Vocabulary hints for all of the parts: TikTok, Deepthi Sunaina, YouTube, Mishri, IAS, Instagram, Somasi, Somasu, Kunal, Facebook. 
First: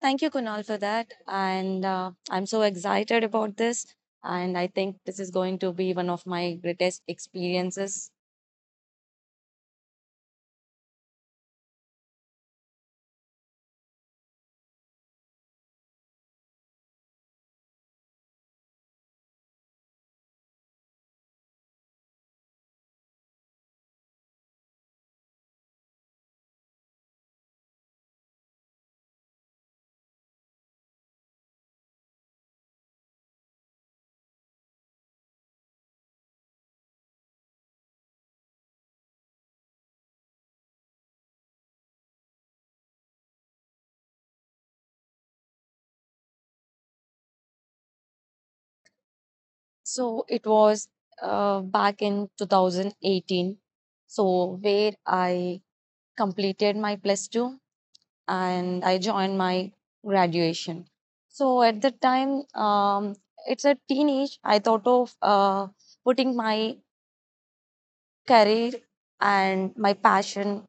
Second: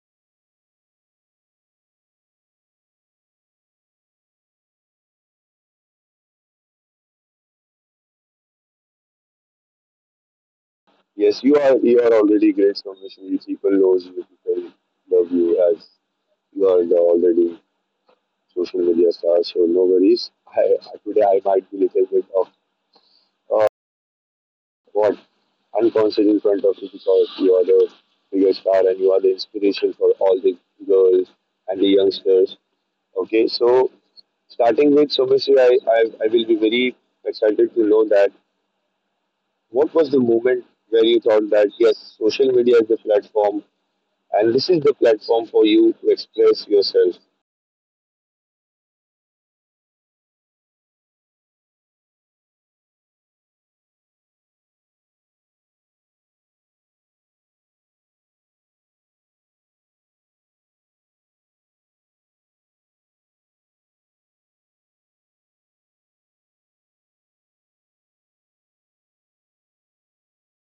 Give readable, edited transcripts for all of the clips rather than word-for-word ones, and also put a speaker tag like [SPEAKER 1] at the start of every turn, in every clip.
[SPEAKER 1] Thank you, Kunal, for that. And I'm so excited about this. And I think this is going to be one of my greatest experiences.
[SPEAKER 2] Yes, you are already great professionally. People knows you. People love you as you are the already social media star. So no worries. Today I might be little bit of uh, what unconscious in front of you because you are the biggest star and you are the inspiration for all the girls and the youngsters. Okay, so starting with Somasi, I will be very excited to know that what was the moment where you thought that yes, social media is the platform and this is the platform for you to express yourself.
[SPEAKER 1] So it was back in 2018. So where I completed my plus two and I joined my graduation. So at the time, it's a teenage. I thought of putting my career and my passion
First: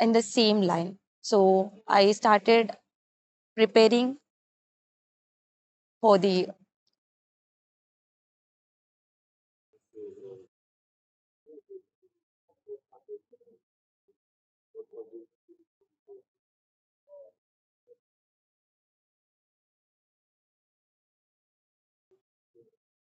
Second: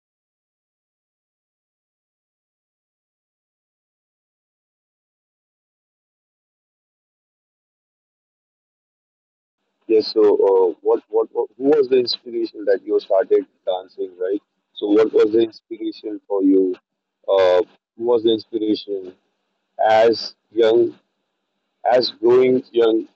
[SPEAKER 1] in the same line. So I started preparing for the.
[SPEAKER 2] Yes. So, who was the inspiration that you started dancing, right? So, what was the inspiration for you? Uh, who was the inspiration as young, as growing young?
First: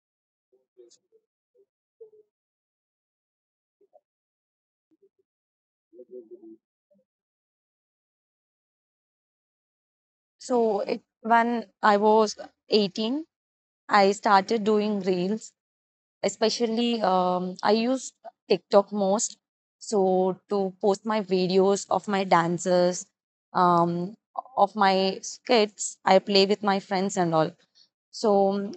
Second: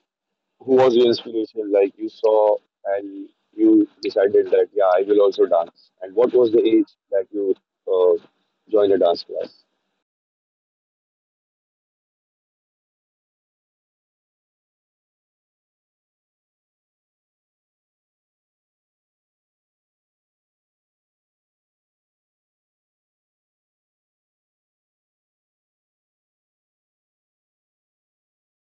[SPEAKER 2] Who was your inspiration? Like you saw and you decided that yeah, I will also dance. And what was the age that you uh, joined a dance class?
[SPEAKER 1] So it, when I was 18, I started doing reels. Especially, I used TikTok most. So to post my videos of my dances, um, of my skits, I play with my friends and all. So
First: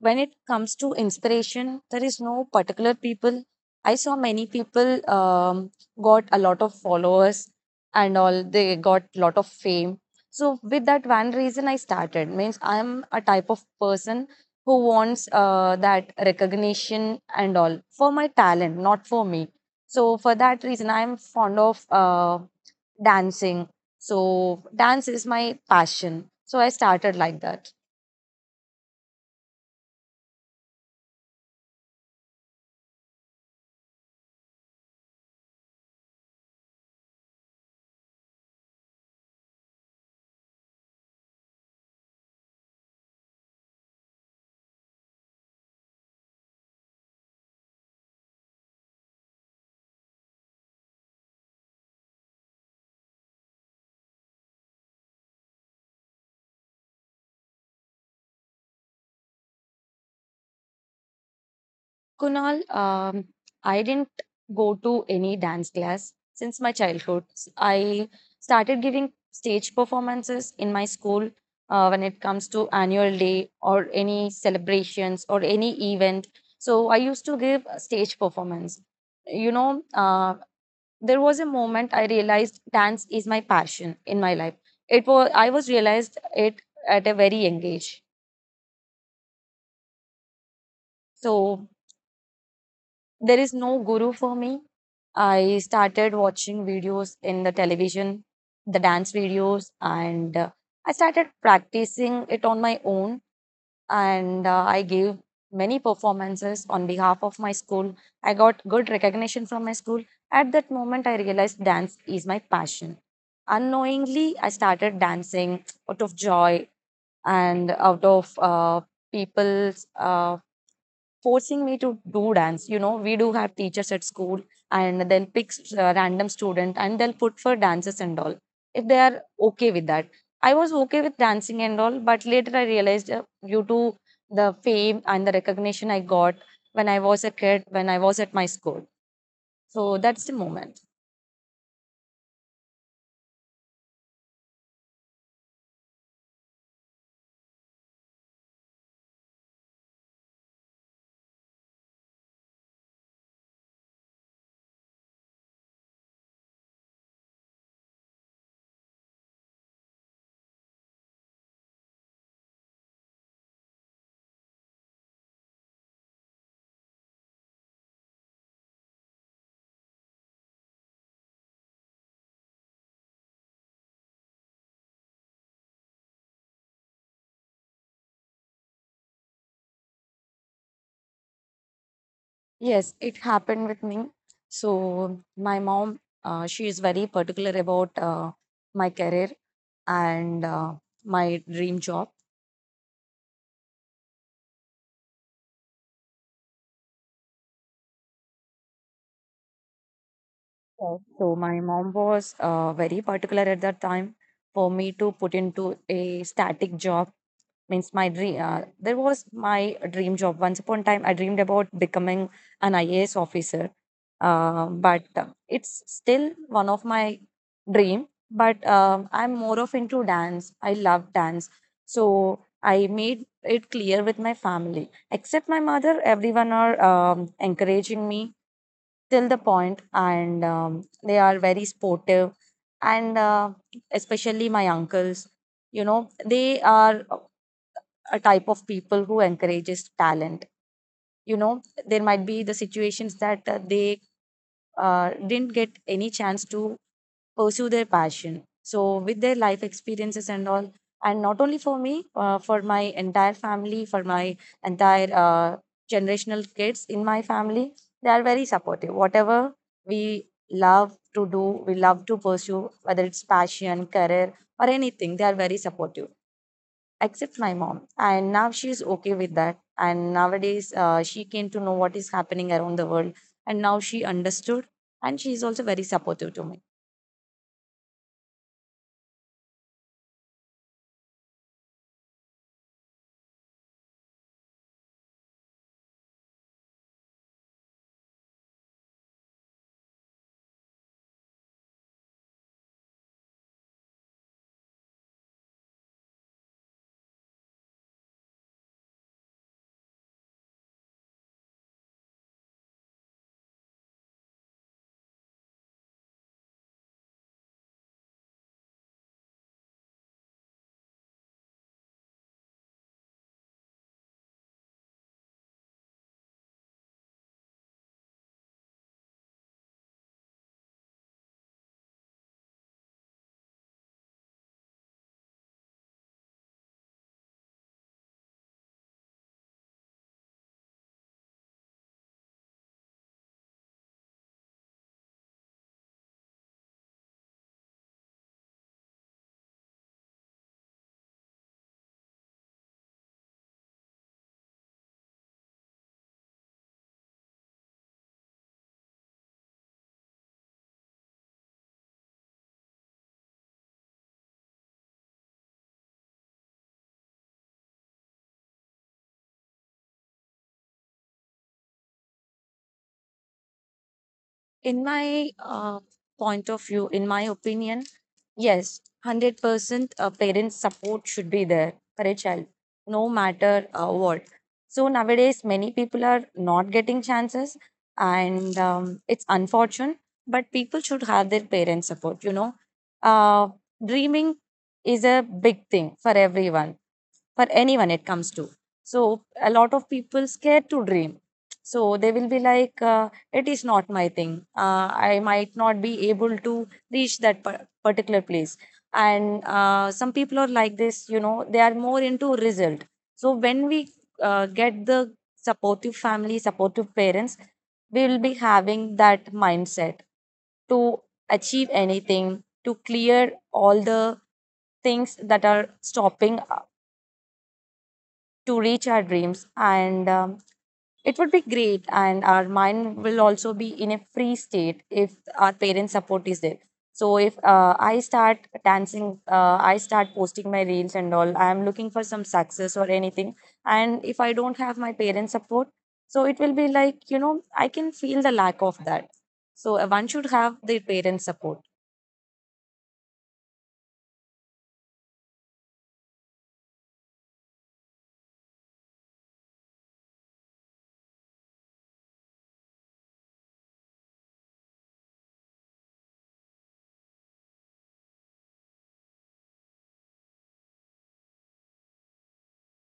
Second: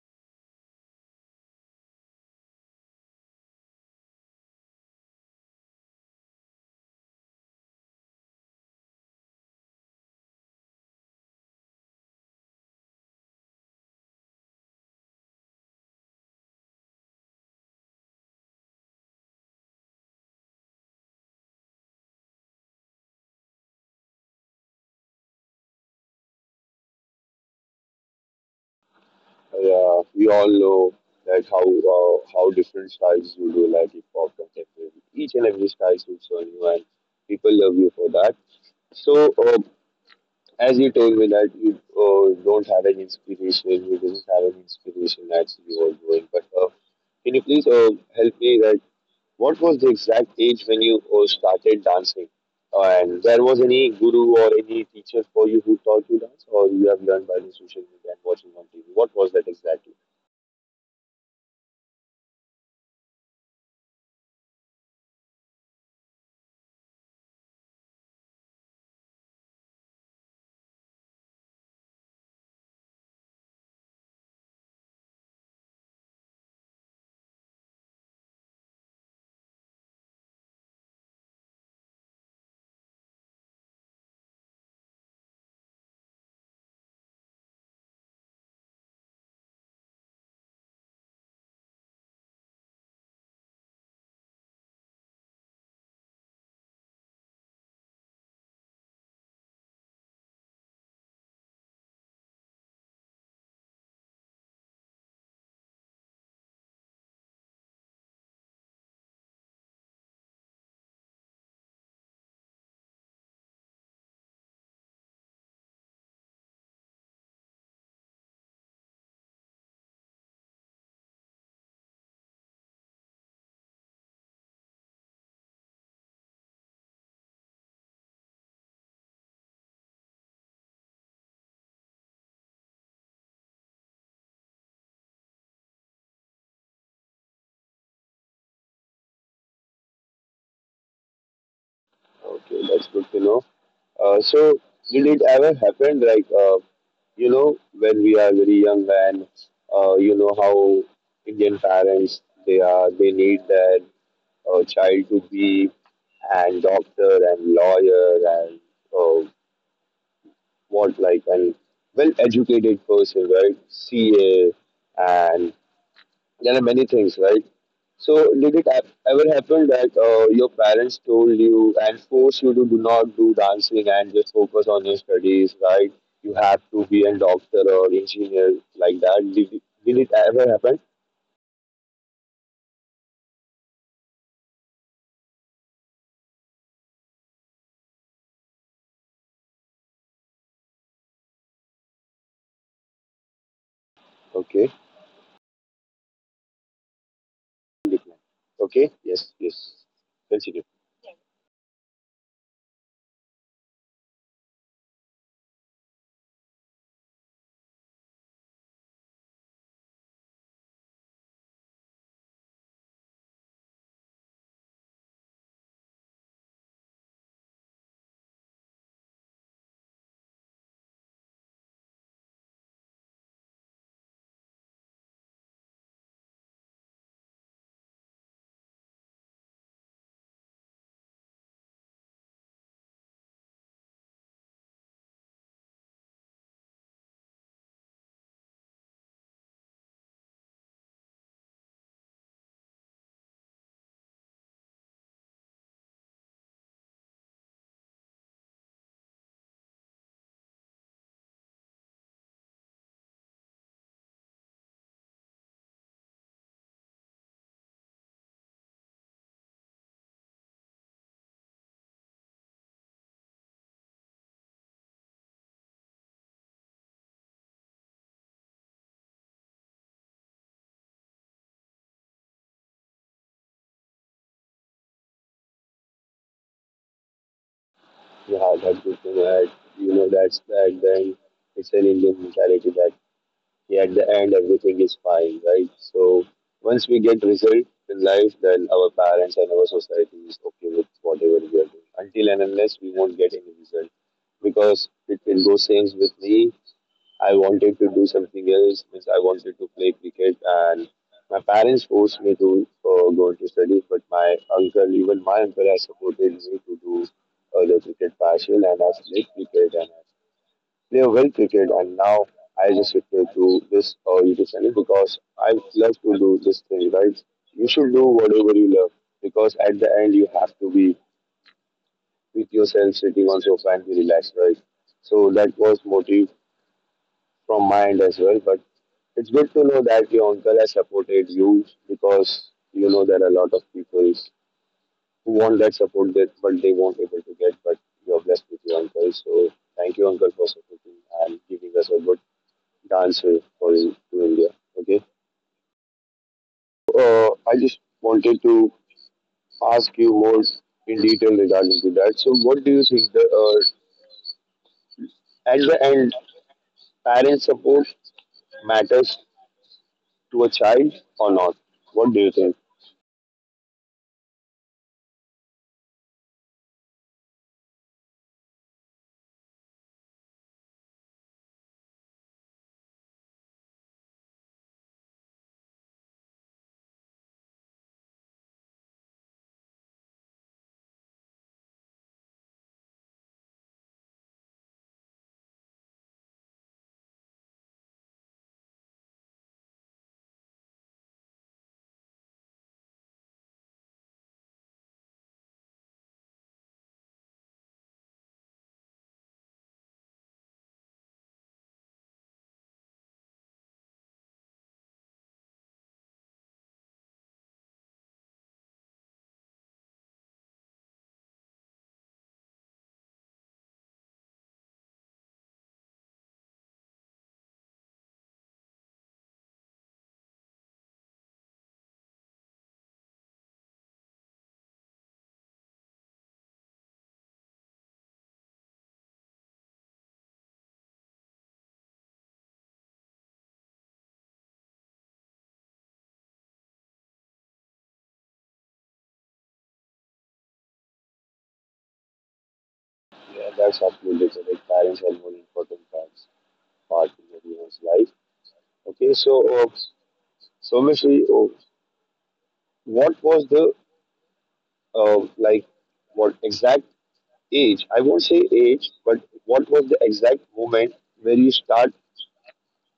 [SPEAKER 1] when it comes to inspiration, there is no particular people. I saw many people got a lot of followers and all. They got lot of fame. So with that one reason, I started. Means I'm a type of person who wants that recognition and all for my talent, not for me. So for that reason, I'm fond of dancing. So dance is my passion. So I started like that.
[SPEAKER 2] Yeah, we all know like how different styles you do, like hip hop, contemporary. Each and every style suits on you, and people love you for that. So, uh, as you told me that you don't have any inspiration, you didn't have any inspiration that you were doing. But can you please help me? Like, what was the exact age when you started dancing? And there was any guru or any teacher for you who taught you dance, or you have learned by the social media and watching on TV? What was that exactly?
[SPEAKER 1] Kunal, I didn't go to any dance class since my childhood. I started giving stage performances in my school when it comes to annual day or any celebrations or any event. So I used to give a stage performance. You know, there was a moment I realized dance is my passion in my life. It was I was realized it at a very young age. So there is no guru for me. I started watching videos in the television, the dance videos, and I started practicing it on my own. And I gave many performances on behalf of my school. I got good recognition from my school. At that moment, I realized dance is my passion. Unknowingly, I started dancing out of joy and out of people's forcing me to do dance. You know, we do have teachers at school, and they'll pick random student and they'll put for dances and all. If they are okay with that, I was okay with dancing and all, but later I realized due to the fame and the recognition I got when I was a kid, when I was at my school. So that's the moment.
[SPEAKER 2] Okay, that's good to know. So, did it ever happen, like, you know, when we are very young and you know how Indian parents they are, they need their child to be and doctor and lawyer and uh, what like and well educated person, right? CA and there are many things, right? So, did it ever happen that your parents told you and forced you to do not do dancing and just focus on your studies, right? You have to be a doctor or engineer like that. Did it ever happen?
[SPEAKER 1] Yes, it happened with me. So my mom, she is very particular about my career and my dream job.
[SPEAKER 2] Okay. Decline. Okay. Yes. Yes. Continue.
[SPEAKER 1] Yes. So my mom was very particular at that time for me to put into a static job. Means my dream. There was my dream job. Once upon a time, I dreamed about becoming an IAS officer. But it's still one of my dream. But I'm more of into dance. I love dance. So I made it clear with my family. Except my mother, everyone are encouraging me till the point, and they are very sportive. And especially my uncles, you know, they are a type of people who encourages talent. You know, there might be the situations that they didn't get any chance to pursue their passion. So, with their life experiences and all, and not only for me, for my entire family, for my entire generational kids in my family, they are very supportive. Whatever we love to do, we love to pursue, whether it's passion, career, or anything, they are very supportive, except my mom. And now she's okay with that. And nowadays, she came to know what is happening around the world. And now she understood, and she's also very supportive to me.
[SPEAKER 2] Yeah, that's that good thing that you know that's that. Then it's an Indian mentality that yeah, at the end everything is fine, right? So once we get result in life, then our parents and our society is okay with whatever we are doing until and unless we won't get any result. Because it goes same with me. I wanted to do something else, means I wanted to play cricket and my parents forced me to go into studies, but my uncle, even my uncle has supported me to do the cricket partial, and I played cricket and play well cricket. And now I just refer to this YouTube channel because I love to do this thing, right? You should do whatever you love, because at the end you have to be with yourself sitting on sofa and be relaxed, right? So that was motive from my end as well. But it's good to know that your uncle has supported you, because you know there are a lot of people who want that support that but they won't able to get. But you're blessed with your uncle, so thank you, uncle, for supporting and giving us a good dance with for in India. Okay, I just wanted to ask you more in detail regarding to that. So, what do you think? At the end, parent support matters to a child or not? What do you think?
[SPEAKER 1] In my point of view, in my opinion, yes, 100% parent support should be there for a child, no matter what. So nowadays many people are not getting chances, and it's unfortunate, but people should have their parent support. You know, uh, dreaming is a big thing for everyone, for anyone it comes to. So a lot of people scared to dream, so they will be like, it is not my thing. I might not be able to reach that particular place. And some people are like this, you know, they are more into result. So when we get the supportive family, supportive parents, we will be having that mindset to achieve anything, to clear all the things that are stopping to reach our dreams. And it would be great. And our mind will also be in a free state if our parents' support is there. So if I start dancing, I start posting my reels and all, I am looking for some success or anything. And if I don't have my parents' support, so it will be like, you know, I can feel the lack of that. So one should have their parents' support.
[SPEAKER 2] Yeah, that's absolutely correct. Parents are more important part in everyone's life. Okay, so basically, oh, what was the like what exact age? I won't say age, but what was the exact moment where you start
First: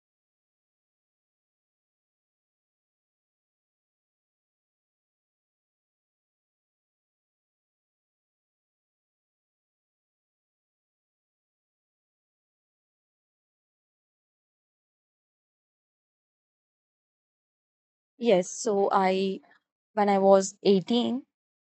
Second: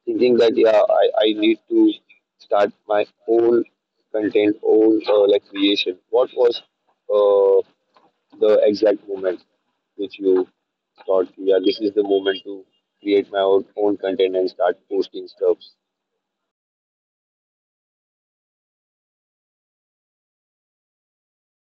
[SPEAKER 2] thinking that yeah, I need to start my own content, own like creation. What was uh, the exact moment which you thought, yeah, this is the moment to create my own content and start posting stuff?
[SPEAKER 1] Yes, so I when I was 18.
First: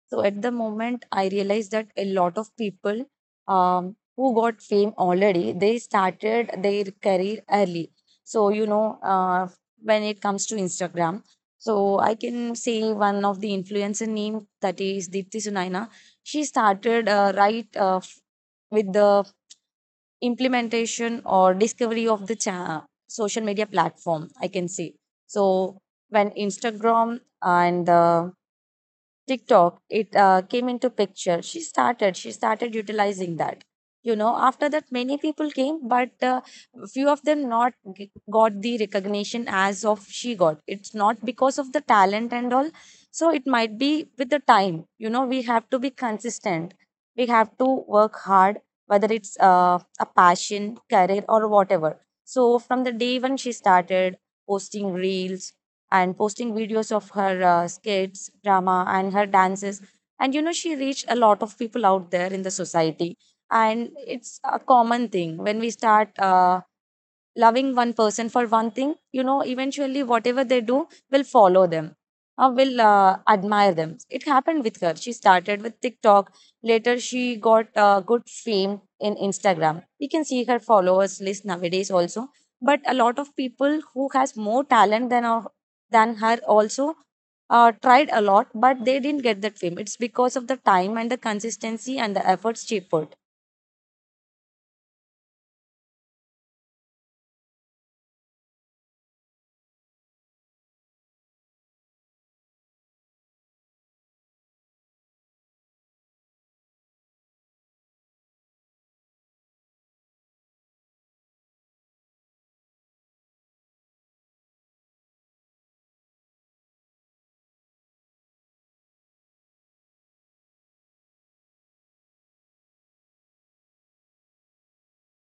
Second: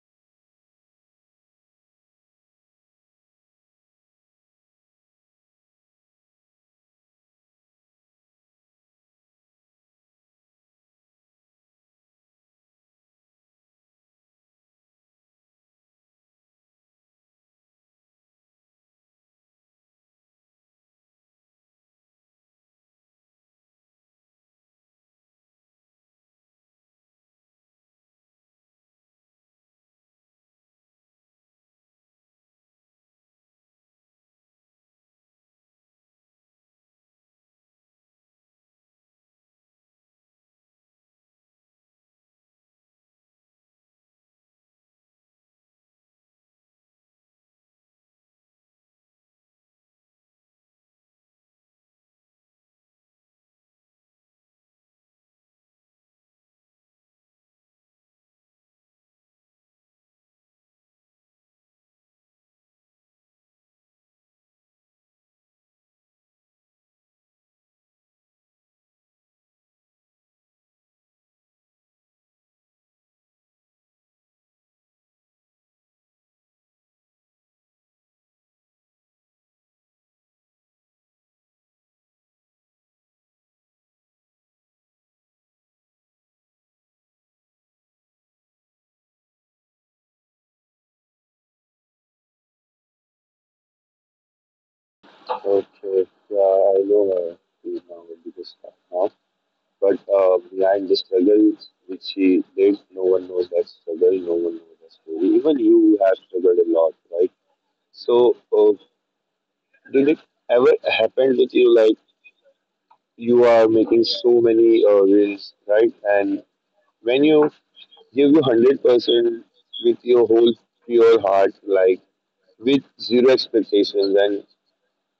[SPEAKER 1] So at the moment, I realized that a lot of people who got fame already, they started their career early. So, you know, when it comes to Instagram, so I can say one of the influencer name that is Deepthi Sunaina. She started with the implementation or discovery of the social media platform, I can say. So when Instagram and TikTok, it came into picture. She started utilizing that. You know, after that, many people came, but few of them not g- got the recognition as of she got. It's not because of the talent and all. So it might be with the time. You know, we have to be consistent. We have to work hard, whether it's a passion, career, or whatever. So from the day when she started posting reels, and posting videos of her skits, drama, and her dances. And you know, she reached a lot of people out there in the society. And it's a common thing when we start loving one person for one thing, you know, eventually whatever they do will follow them or will admire them. It happened with her. She started with TikTok. Later, she got good fame in Instagram. You can see her followers list nowadays also. But a lot of people who has more talent than her, than her also, tried a lot, but they didn't get that fame. It's because of the time and the consistency and the efforts she put.
[SPEAKER 2] Okay, yeah, I know her, she's now a bigger star now, but behind the struggle which she did, no one knows that struggle, no one knows that story. Even you have struggled a lot, right? So, uh, Did it ever happen with you like you are making so many reels, right? And when you give you 100% with your whole pure heart, like with zero expectations, and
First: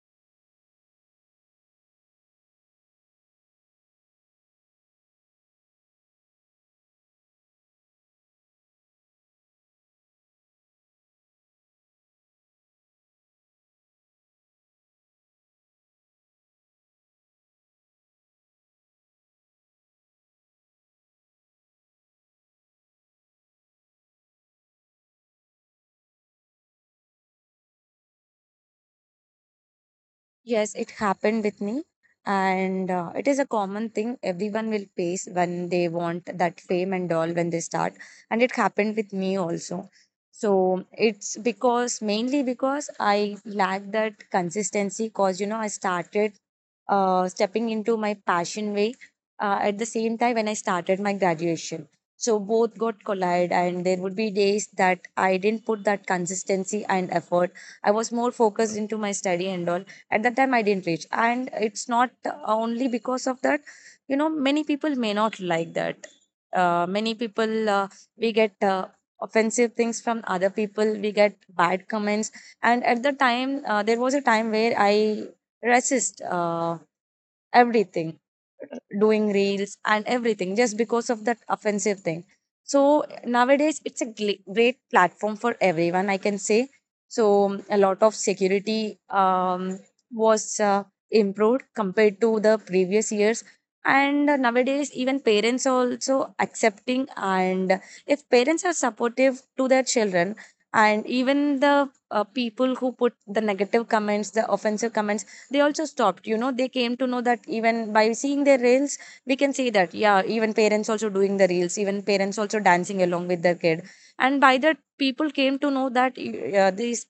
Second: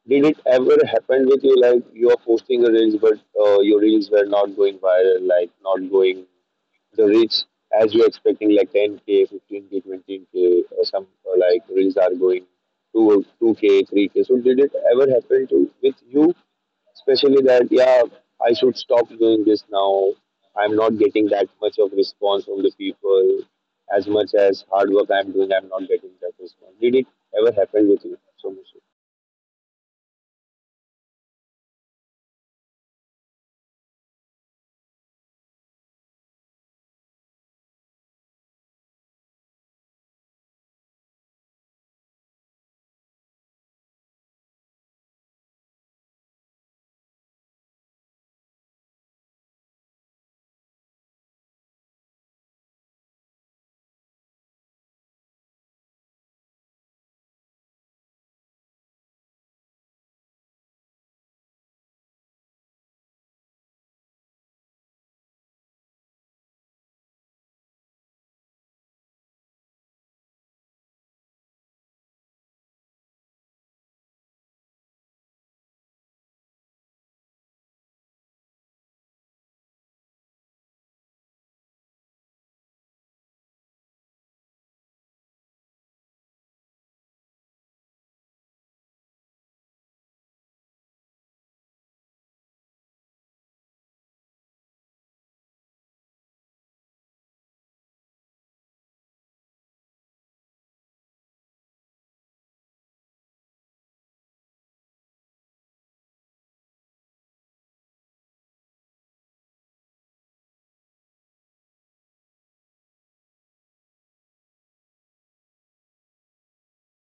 [SPEAKER 2] did it ever happen with you like you are posting a reels, but your reels were not going viral, like not going the reach as you're expecting, like 10k, 15k, 20k, or some or like reels are going to 2 2k, 3k. So did it ever happen to with you especially that yeah, I should stop doing this now. I'm not getting that much of response from the people. As much as hard work I'm doing, I'm not getting that response. Did it ever happen with you so much?
[SPEAKER 1] Yes, it happened with me. And it is a common thing everyone will face when they want that fame and all when they start. And it happened with me also. So it's because mainly because I lack that consistency because, you know, I started stepping into my passion way at the same time when I started my graduation. So both got collided, and there would be days that I didn't put that consistency and effort. I was more focused into my study and all at that time. I didn't reach, and it's not only because of that. You know, many people may not like that. Many people we get offensive things from other people. We get bad comments, and at the time there was a time where I resist everything, doing reels and everything just because of that offensive thing. So nowadays, it's a great platform for everyone, I can say. So a lot of security was improved compared to the previous years. And nowadays, even parents are also accepting. And if parents are supportive to their children, and even the people who put the negative comments, the offensive comments, they also stopped. You know, they came to know that even by seeing their reels we can see that yeah, even parents also doing the reels, even parents also dancing along with their kid. And by that people came to know that these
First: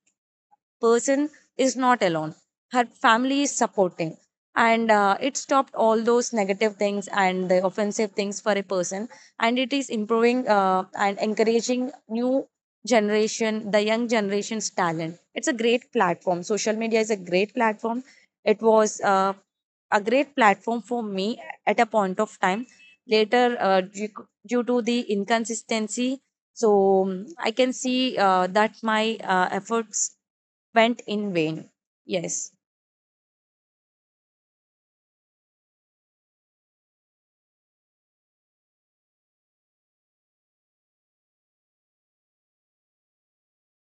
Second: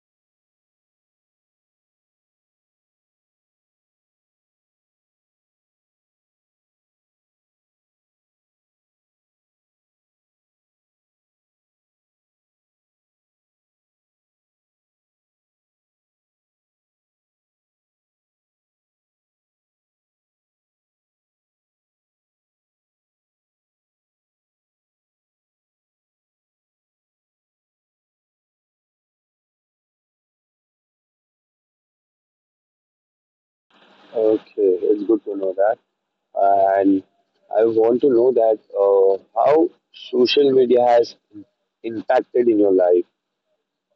[SPEAKER 1] person is not alone. Her family is supporting. And it stopped all those negative things and the offensive things for a person. And it is improving and encouraging new generation, the young generation's talent. It's a great platform. Social media is a great platform. It was a great platform for me at a point of time. Later, due to the inconsistency, so I can see that my efforts went in vain. Yes.
[SPEAKER 2] Okay, it's good to know that. And I want to know that how social media has impacted in your life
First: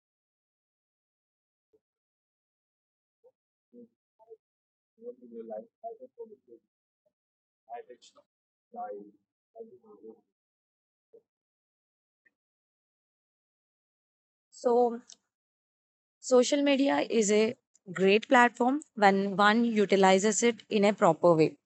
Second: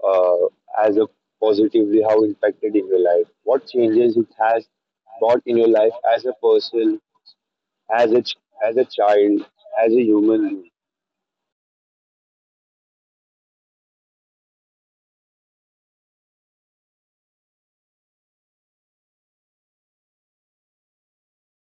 [SPEAKER 2] uh, as a positively, how impacted in your life, what changes it has brought in your life as a person, as a ch- as a child, as a human.
[SPEAKER 1] So social media is a great platform when one utilizes it in a proper way.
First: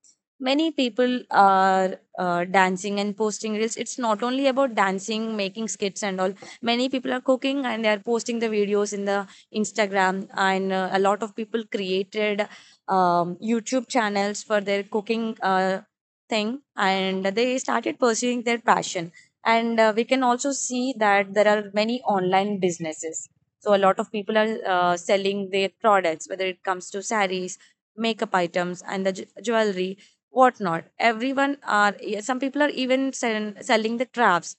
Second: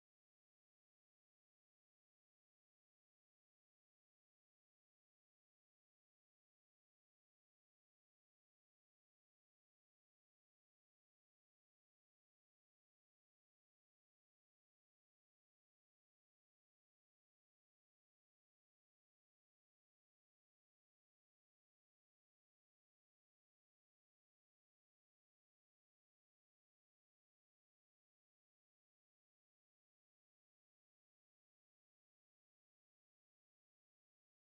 [SPEAKER 1] Many people are dancing and posting reels. It's not only about dancing, making skits, and all. Many people are cooking and they are posting the videos in the Instagram. And a lot of people created YouTube channels for their cooking thing, and they started pursuing their passion. And we can also see that there are many online businesses, so a lot of people are selling their products, whether it comes to saris, makeup items, and the jewelry, whatnot. Everyone are, yeah, some people are even selling the crafts,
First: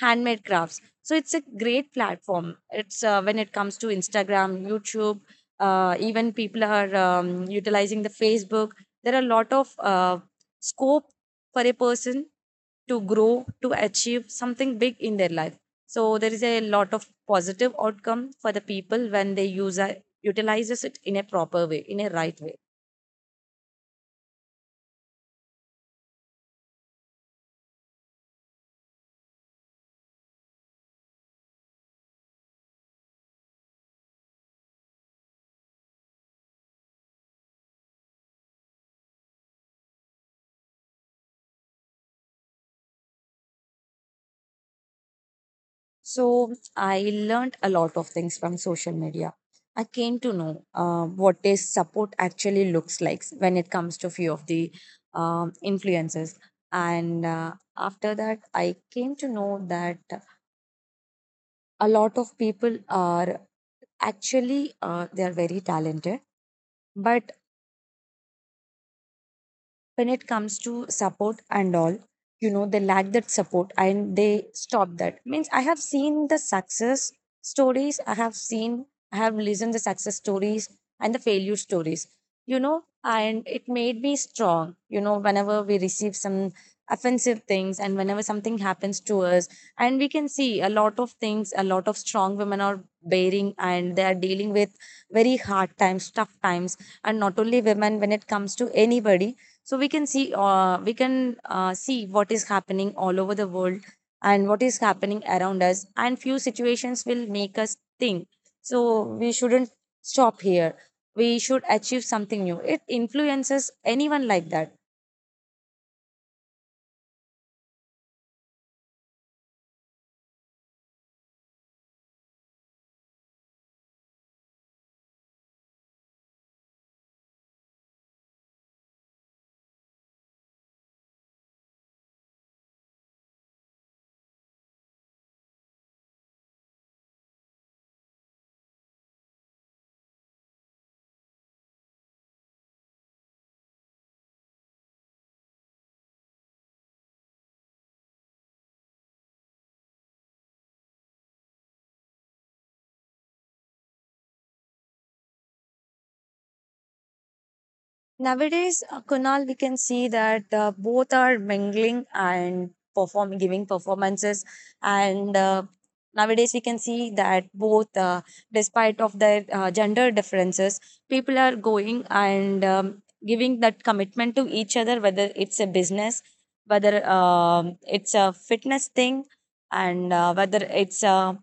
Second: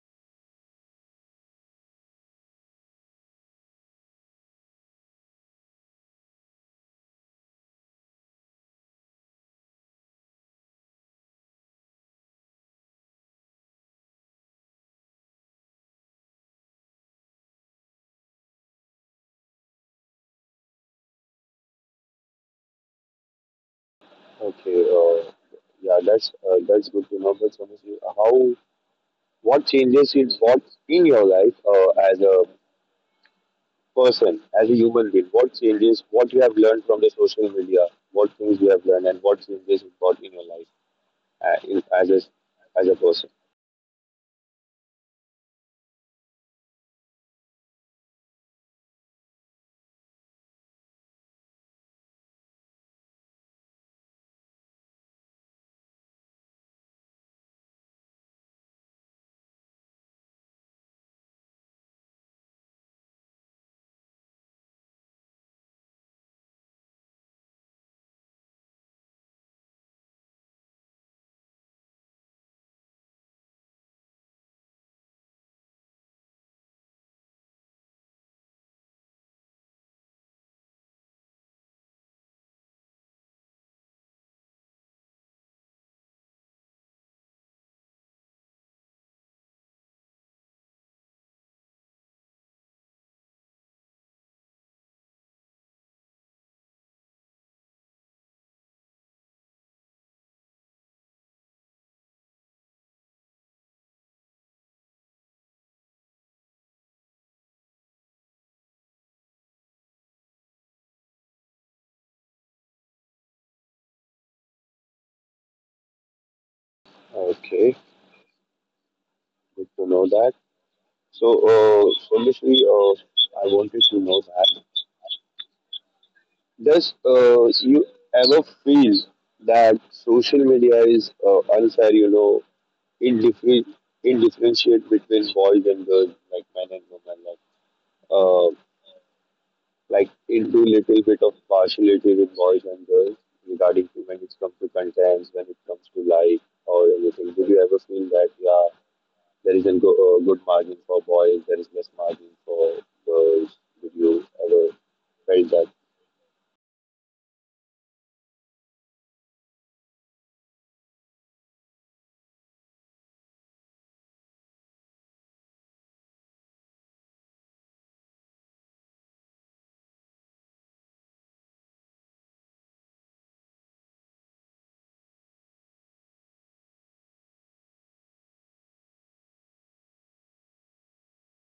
[SPEAKER 1] handmade crafts. So it's a great platform. It's When it comes to Instagram, YouTube, even people are utilizing the Facebook. There are a lot of scope for a person to grow, to achieve something big in their life, so there is a lot of positive outcome for the people when they utilizes it in a proper way, in a right way.
[SPEAKER 2] Okay, yeah, that's good to know. But obviously, how what changes is what in your life as a person, as a human being? What changes? What you have learned from the social media? What things you have learned, and what changes you got in your life as a person?
[SPEAKER 1] So I learned a lot of things from social media. I came to know what is support actually looks like when it comes to few of the influences. And after that, I came to know that a lot of people are actually, they are very talented, but when it comes to support and all, you know, they lack that support and they stop. That means I have seen the success stories, I have seen, I have listened the success stories and the failure stories, you know. And it made me strong. You know, whenever we receive some offensive things, and whenever something happens to us, and we can see a lot of things, a lot of strong women are bearing and they are dealing with very hard times, tough times. And not only women, when it comes to anybody. So we can see, we can see what is happening all over the world and what is happening around us, and few situations will make us think. So we shouldn't stop here, we should achieve something new. It influences anyone like that.
[SPEAKER 2] Okay, good to know that. So, I wanted to know that, does you ever feel that social media is unfair? You know, indifferent, indifferentiate between boys and girls, like men and women, uh, like into little bit of partiality with boys and girls regarding to when it comes to contents, when it comes to like or anything. Do you ever feel that yeah, there is a good margin for boys, there is less margin for girls? Did you ever felt that?
[SPEAKER 1] Nowadays, Kunal, we can see that both are mingling and perform giving performances, and nowadays we can see that both, despite of their gender differences, people are going and giving that commitment to each other, whether it's a business, whether, it's a fitness thing, and whether it's a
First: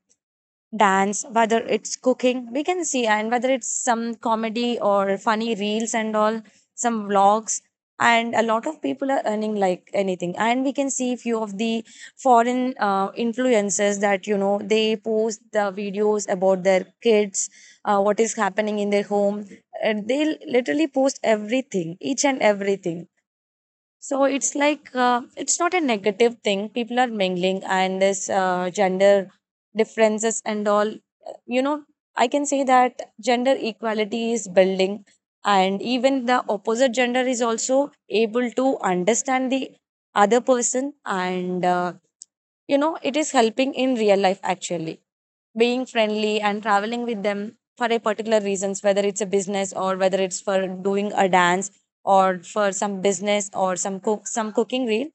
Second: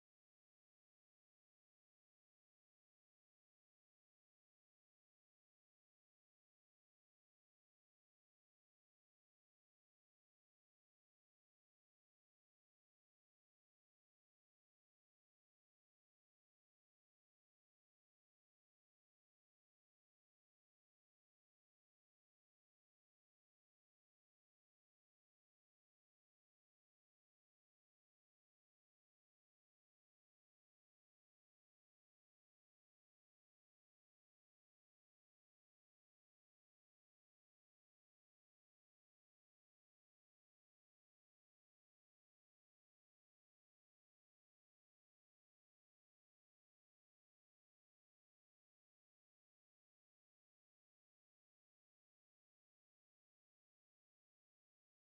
[SPEAKER 1] dance, whether it's cooking, we can see, and whether it's some comedy or funny reels and all, some vlogs. And a lot of people are earning like anything, and we can see few of the foreign influencers that, you know, they post the videos about their kids, what is happening in their home, and they literally post everything, each and everything. So it's like, it's not a negative thing. People are mingling, and this gender differences and all. You know, I can say that gender equality is building, and even the opposite gender is also able to understand the other person, and you know, it is helping in real life actually, being friendly and traveling with them for a particular reasons, whether it's a business or whether it's for doing a dance, or for some business or some cook some cooking reel,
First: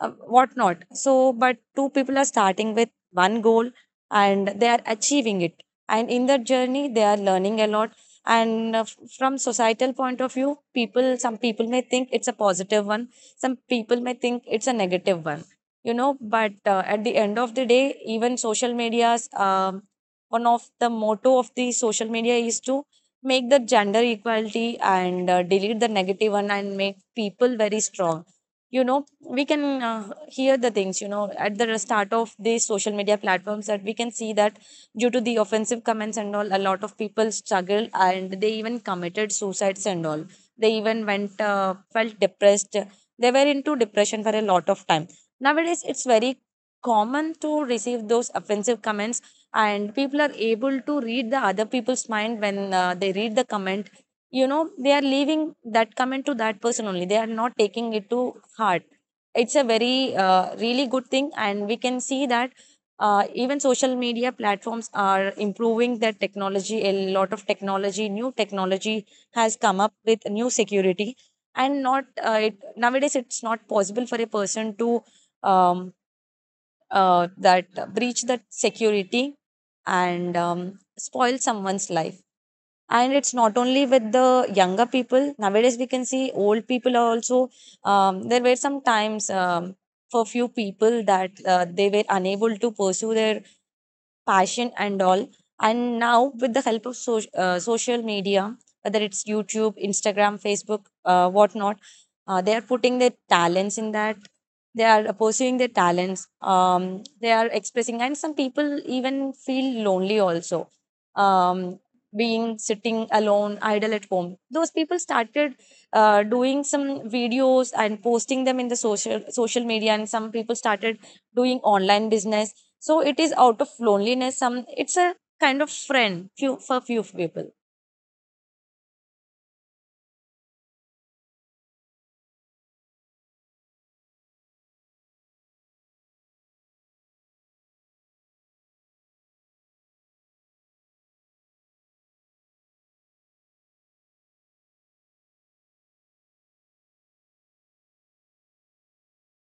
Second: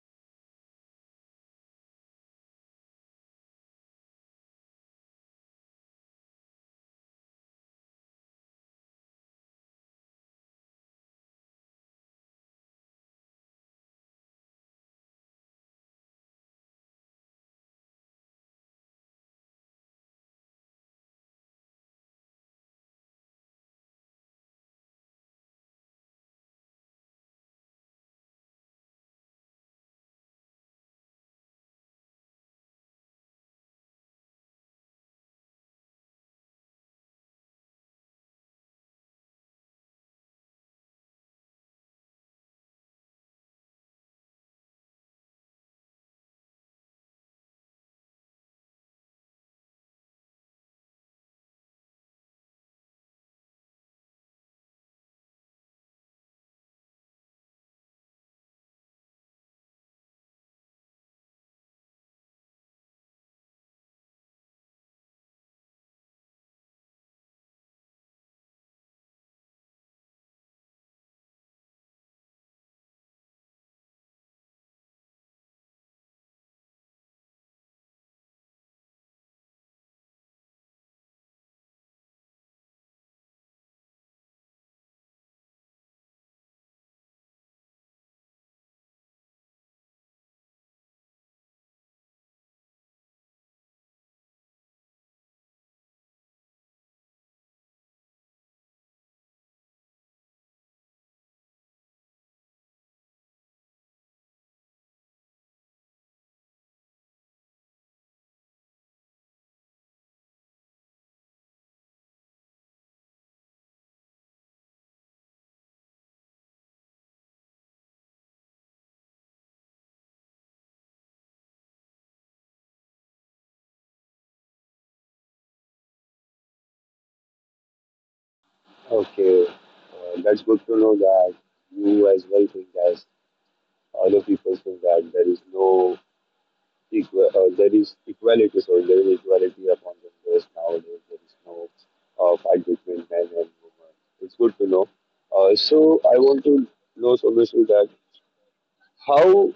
[SPEAKER 1] whatnot. So, but two people are starting with one goal and they are achieving it, and in that journey they are learning a lot. And from societal point of view, people, some people may think it's a positive one, some people may think it's a negative one, you know. But at the end of the day, even social medias, um, one of the motto of the social media is to make the gender equality and delete the negative one and make people very strong, you know. We can hear the things, you know, at the start of these social media platforms, that we can see that due to the offensive comments and all, a lot of people struggled and they even committed suicides and all. They even went, felt depressed, they were into depression for a lot of time. Nowadays it's very common to receive those offensive comments, and people are able to read the other people's mind. When they read the comment, you know, they are leaving that comment to that person only, they are not taking it to heart. It's a very really good thing. And we can see that even social media platforms are improving their technology. A lot of technology, new technology has come up with new security, and not it nowadays it's not possible for a person to, um, that breach that security and spoil someone's life. And it's not only with the younger people. Nowadays, we can see old people are also. There were some times, for few people that they were unable to pursue their passion and all. And now, with the help of social media, whether it's YouTube, Instagram, Facebook, whatnot, they are putting their talents in that. They are pursuing their talents. They are expressing, and some people even feel lonely also. Um, being sitting alone, idle at home, those people started doing some videos and posting them in the social media, and some people started doing online business. So it is out of loneliness, some, it's a kind of friend few for few people.
[SPEAKER 2] Okay, that's good to know that you as well think as other people think that there is no equal, there is equality, so there is equality upon the genders nowadays. There is no fight between men and women. It's good to know. So I want to know, Somesu, that how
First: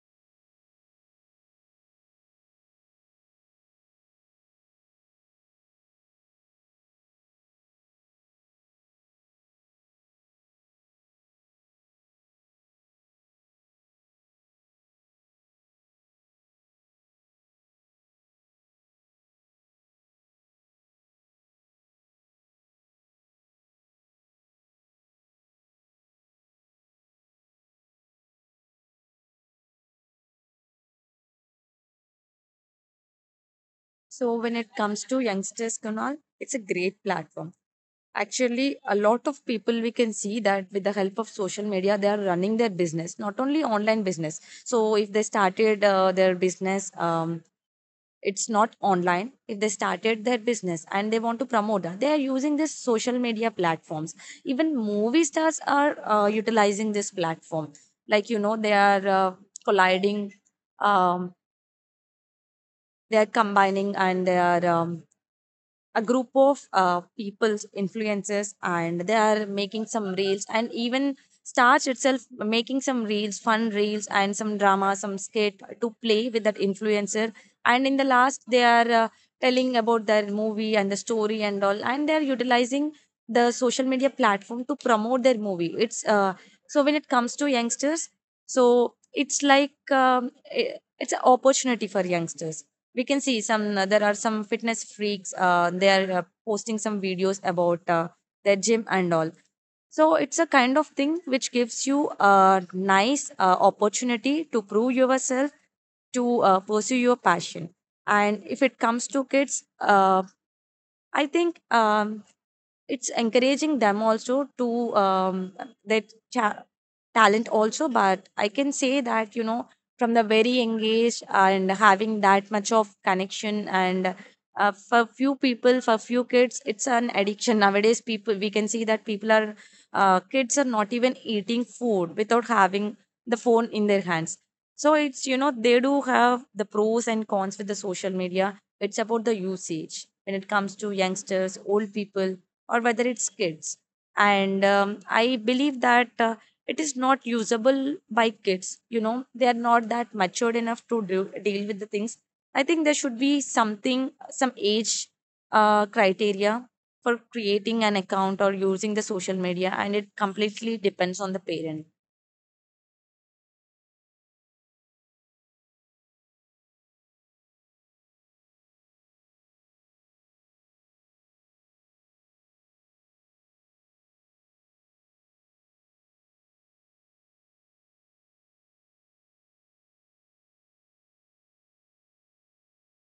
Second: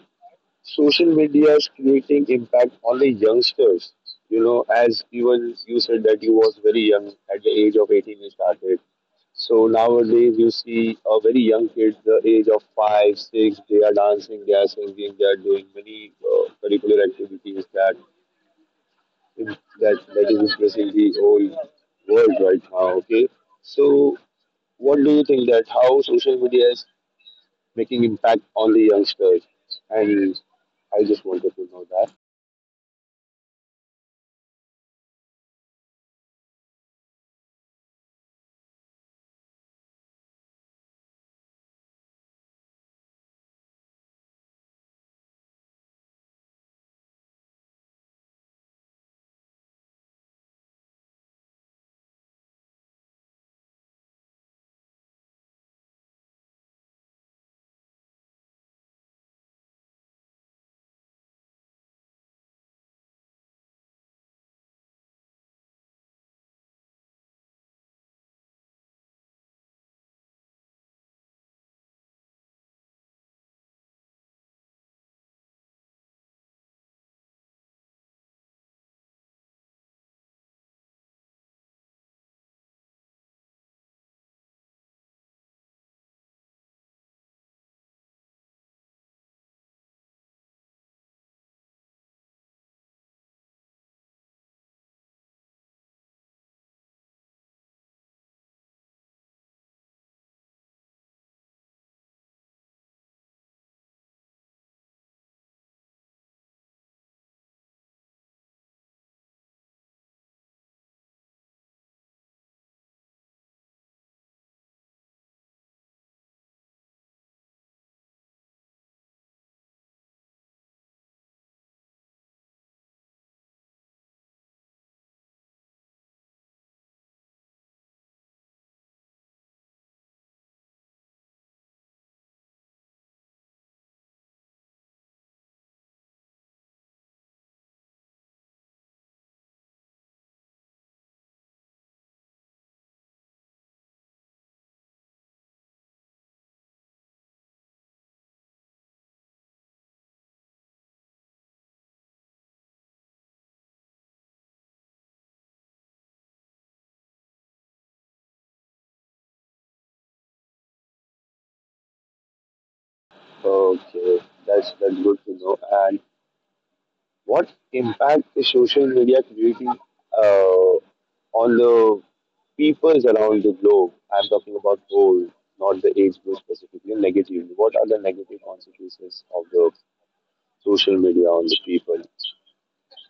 [SPEAKER 2] social media is creating impact on the youngsters. You know, as even you said that you was very young at the age of 18 you started. So nowadays you see a very young kid, the age of five, six, they are dancing, they are singing, they are doing many curricular activities that that is impressing the whole world right now. Okay, so what do you think that how social media is making impact on the youngsters? And I just wanted to know that.
[SPEAKER 1] So when it comes to youngsters, Kunal, it's a great platform. Actually, a lot of people, we can see that with the help of social media, they are running their business, not only online business. So if they started their business, it's not online, if they started their business and they want to promote that, they are using this social media platforms. Even movie stars are utilizing this platform. Like, you know, they are colliding, um, they are combining and they are, a group of people, influencers, and they are making some reels. And even stars itself making some reels, fun reels, and some drama, some skit to play with that influencer, and in the last they are telling about their movie and the story and all, and they are utilizing the social media platform to promote their movie. It's uh, so when it comes to youngsters, so it's like, i- it's an opportunity for youngsters. We can see some, there are some fitness freaks, they are posting some videos about their gym and all. So it's a kind of thing which gives you a nice opportunity to prove yourself, to pursue your passion. And if it comes to kids, uh, I think, it's encouraging them also to, their cha- talent also. But I can say that, you know, from the very engaged and having that much of connection, and for few people, for few kids, it's an addiction. Nowadays people, we can see that people are, kids are not even eating food without having the phone in their hands. So it's, you know, they do have the pros and cons with the social media. It's about the usage when it comes to youngsters, old people, or whether it's kids. And I believe that it is not usable by kids. You know, they are not that matured enough to do, deal with the things. I think there should be something, some age criteria for creating an account or using the social media, and it completely depends on the parent.
[SPEAKER 2] Okay, that's good to know. And what impact is social media creating on the peoples around the globe? I'm talking about whole, not the age group specifically. Negatively, what are the negative consequences of the social media on the people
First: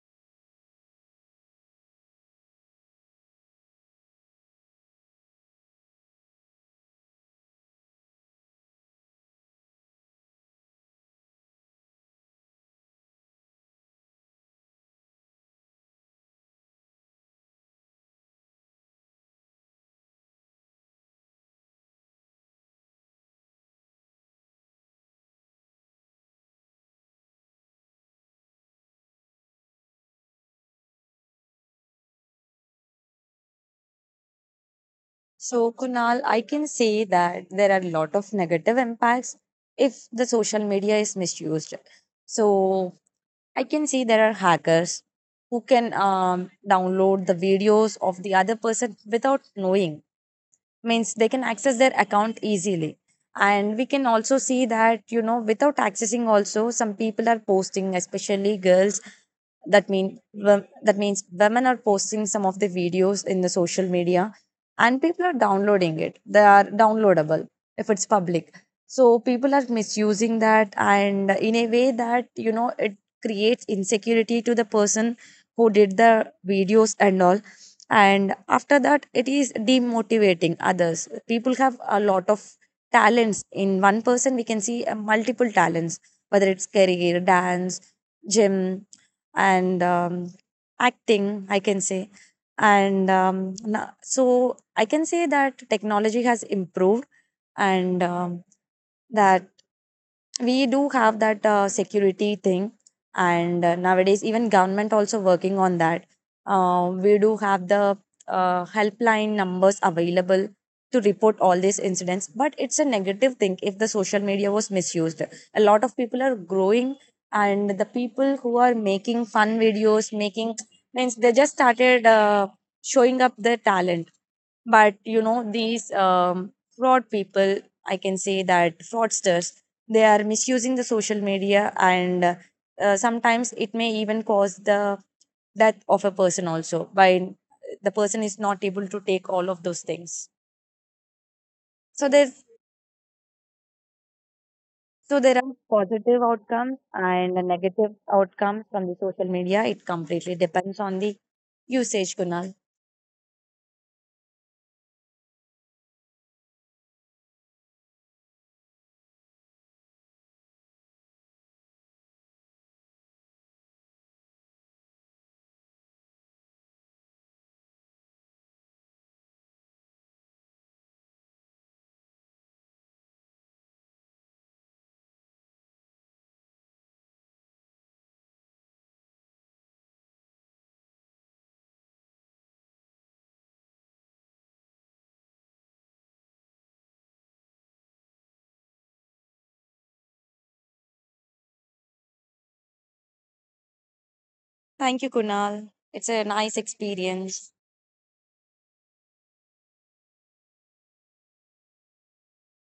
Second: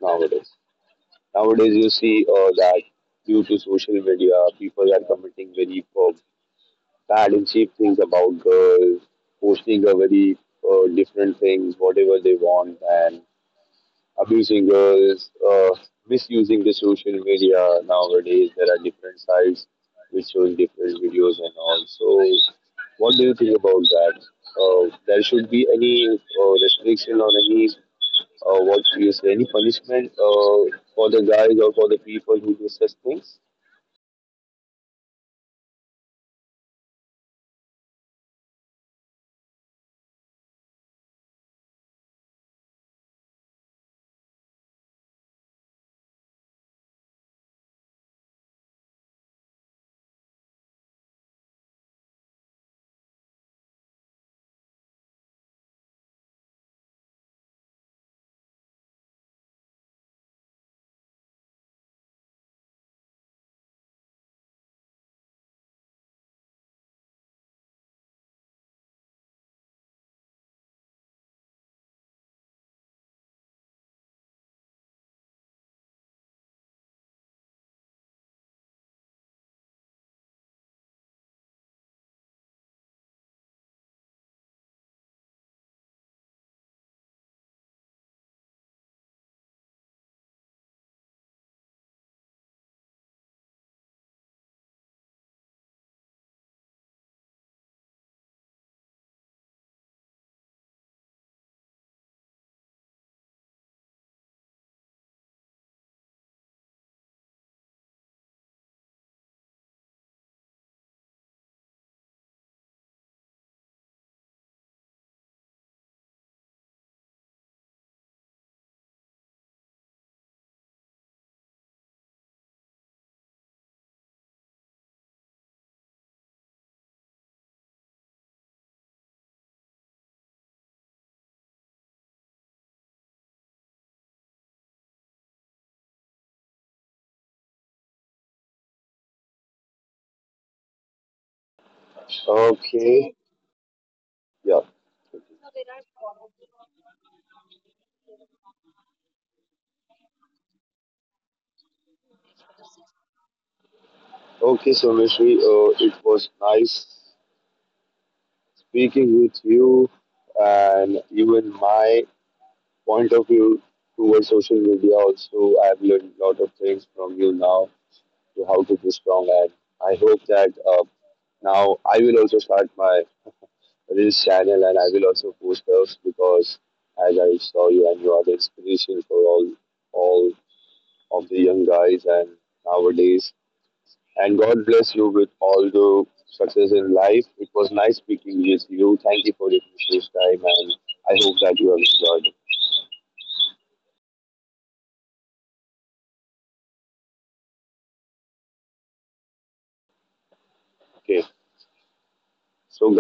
[SPEAKER 2] nowadays? Nowadays, you see that due to social media, people are committing very bad and cheap things about girls, posting a very different things, whatever they want, and abusing girls, misusing the social media nowadays. There are different sites which shows different videos and all. So, what do you think about that? There should be any restriction or any what do you say, any punishment for the guys or for the people who do such things?
[SPEAKER 1] So, Kunal, I can say that there are a lot of negative impacts if the social media is misused. So I can see there are hackers who can, download the videos of the other person without knowing. Means they can access their account easily. And we can also see that, you know, without accessing, also some people are posting, especially girls, that that means women are posting some of the videos in the social media, and people are downloading it, they are downloadable if it's public. So people are misusing that, and in a way that, you know, it creates insecurity to the person who did the videos and all. And after that, it is demotivating others. People have a lot of talents. In one person we can see multiple talents, whether it's career, dance, gym, and, acting, I can say. And so I can say that technology has improved, and, that we do have that security thing. And nowadays even government also working on that. We do have the helpline numbers available to report all these incidents. But it's a negative thing if the social media was misused. A lot of people are growing, and the people who are making fun videos, making, means they just started showing up their talent. But you know, these fraud people, I can say that fraudsters, they are misusing the social media. And sometimes it may even cause the death of a person also, by the person is not able to take all of those things. So there's,
[SPEAKER 2] Okay, yeah.
[SPEAKER 1] so there are positive outcomes and a negative outcomes from the social media. It completely depends on the usage, Kunal.
[SPEAKER 2] Okay, so Mishri, it was nice speaking with you, and even my point of view towards social media also, I've learned a lot of things from you now to how to be strong. And I hope that now I will also start my reels channel, and I will also post those because as I saw you, and you are the inspiration for all of the young guys and nowadays. And god bless you with all the success in life. It was nice speaking with you. Thank you for your precious time, and I hope that you have enjoyed.
[SPEAKER 1] Thank you, Kunal. It's a nice experience.
[SPEAKER 2] Okay, so guys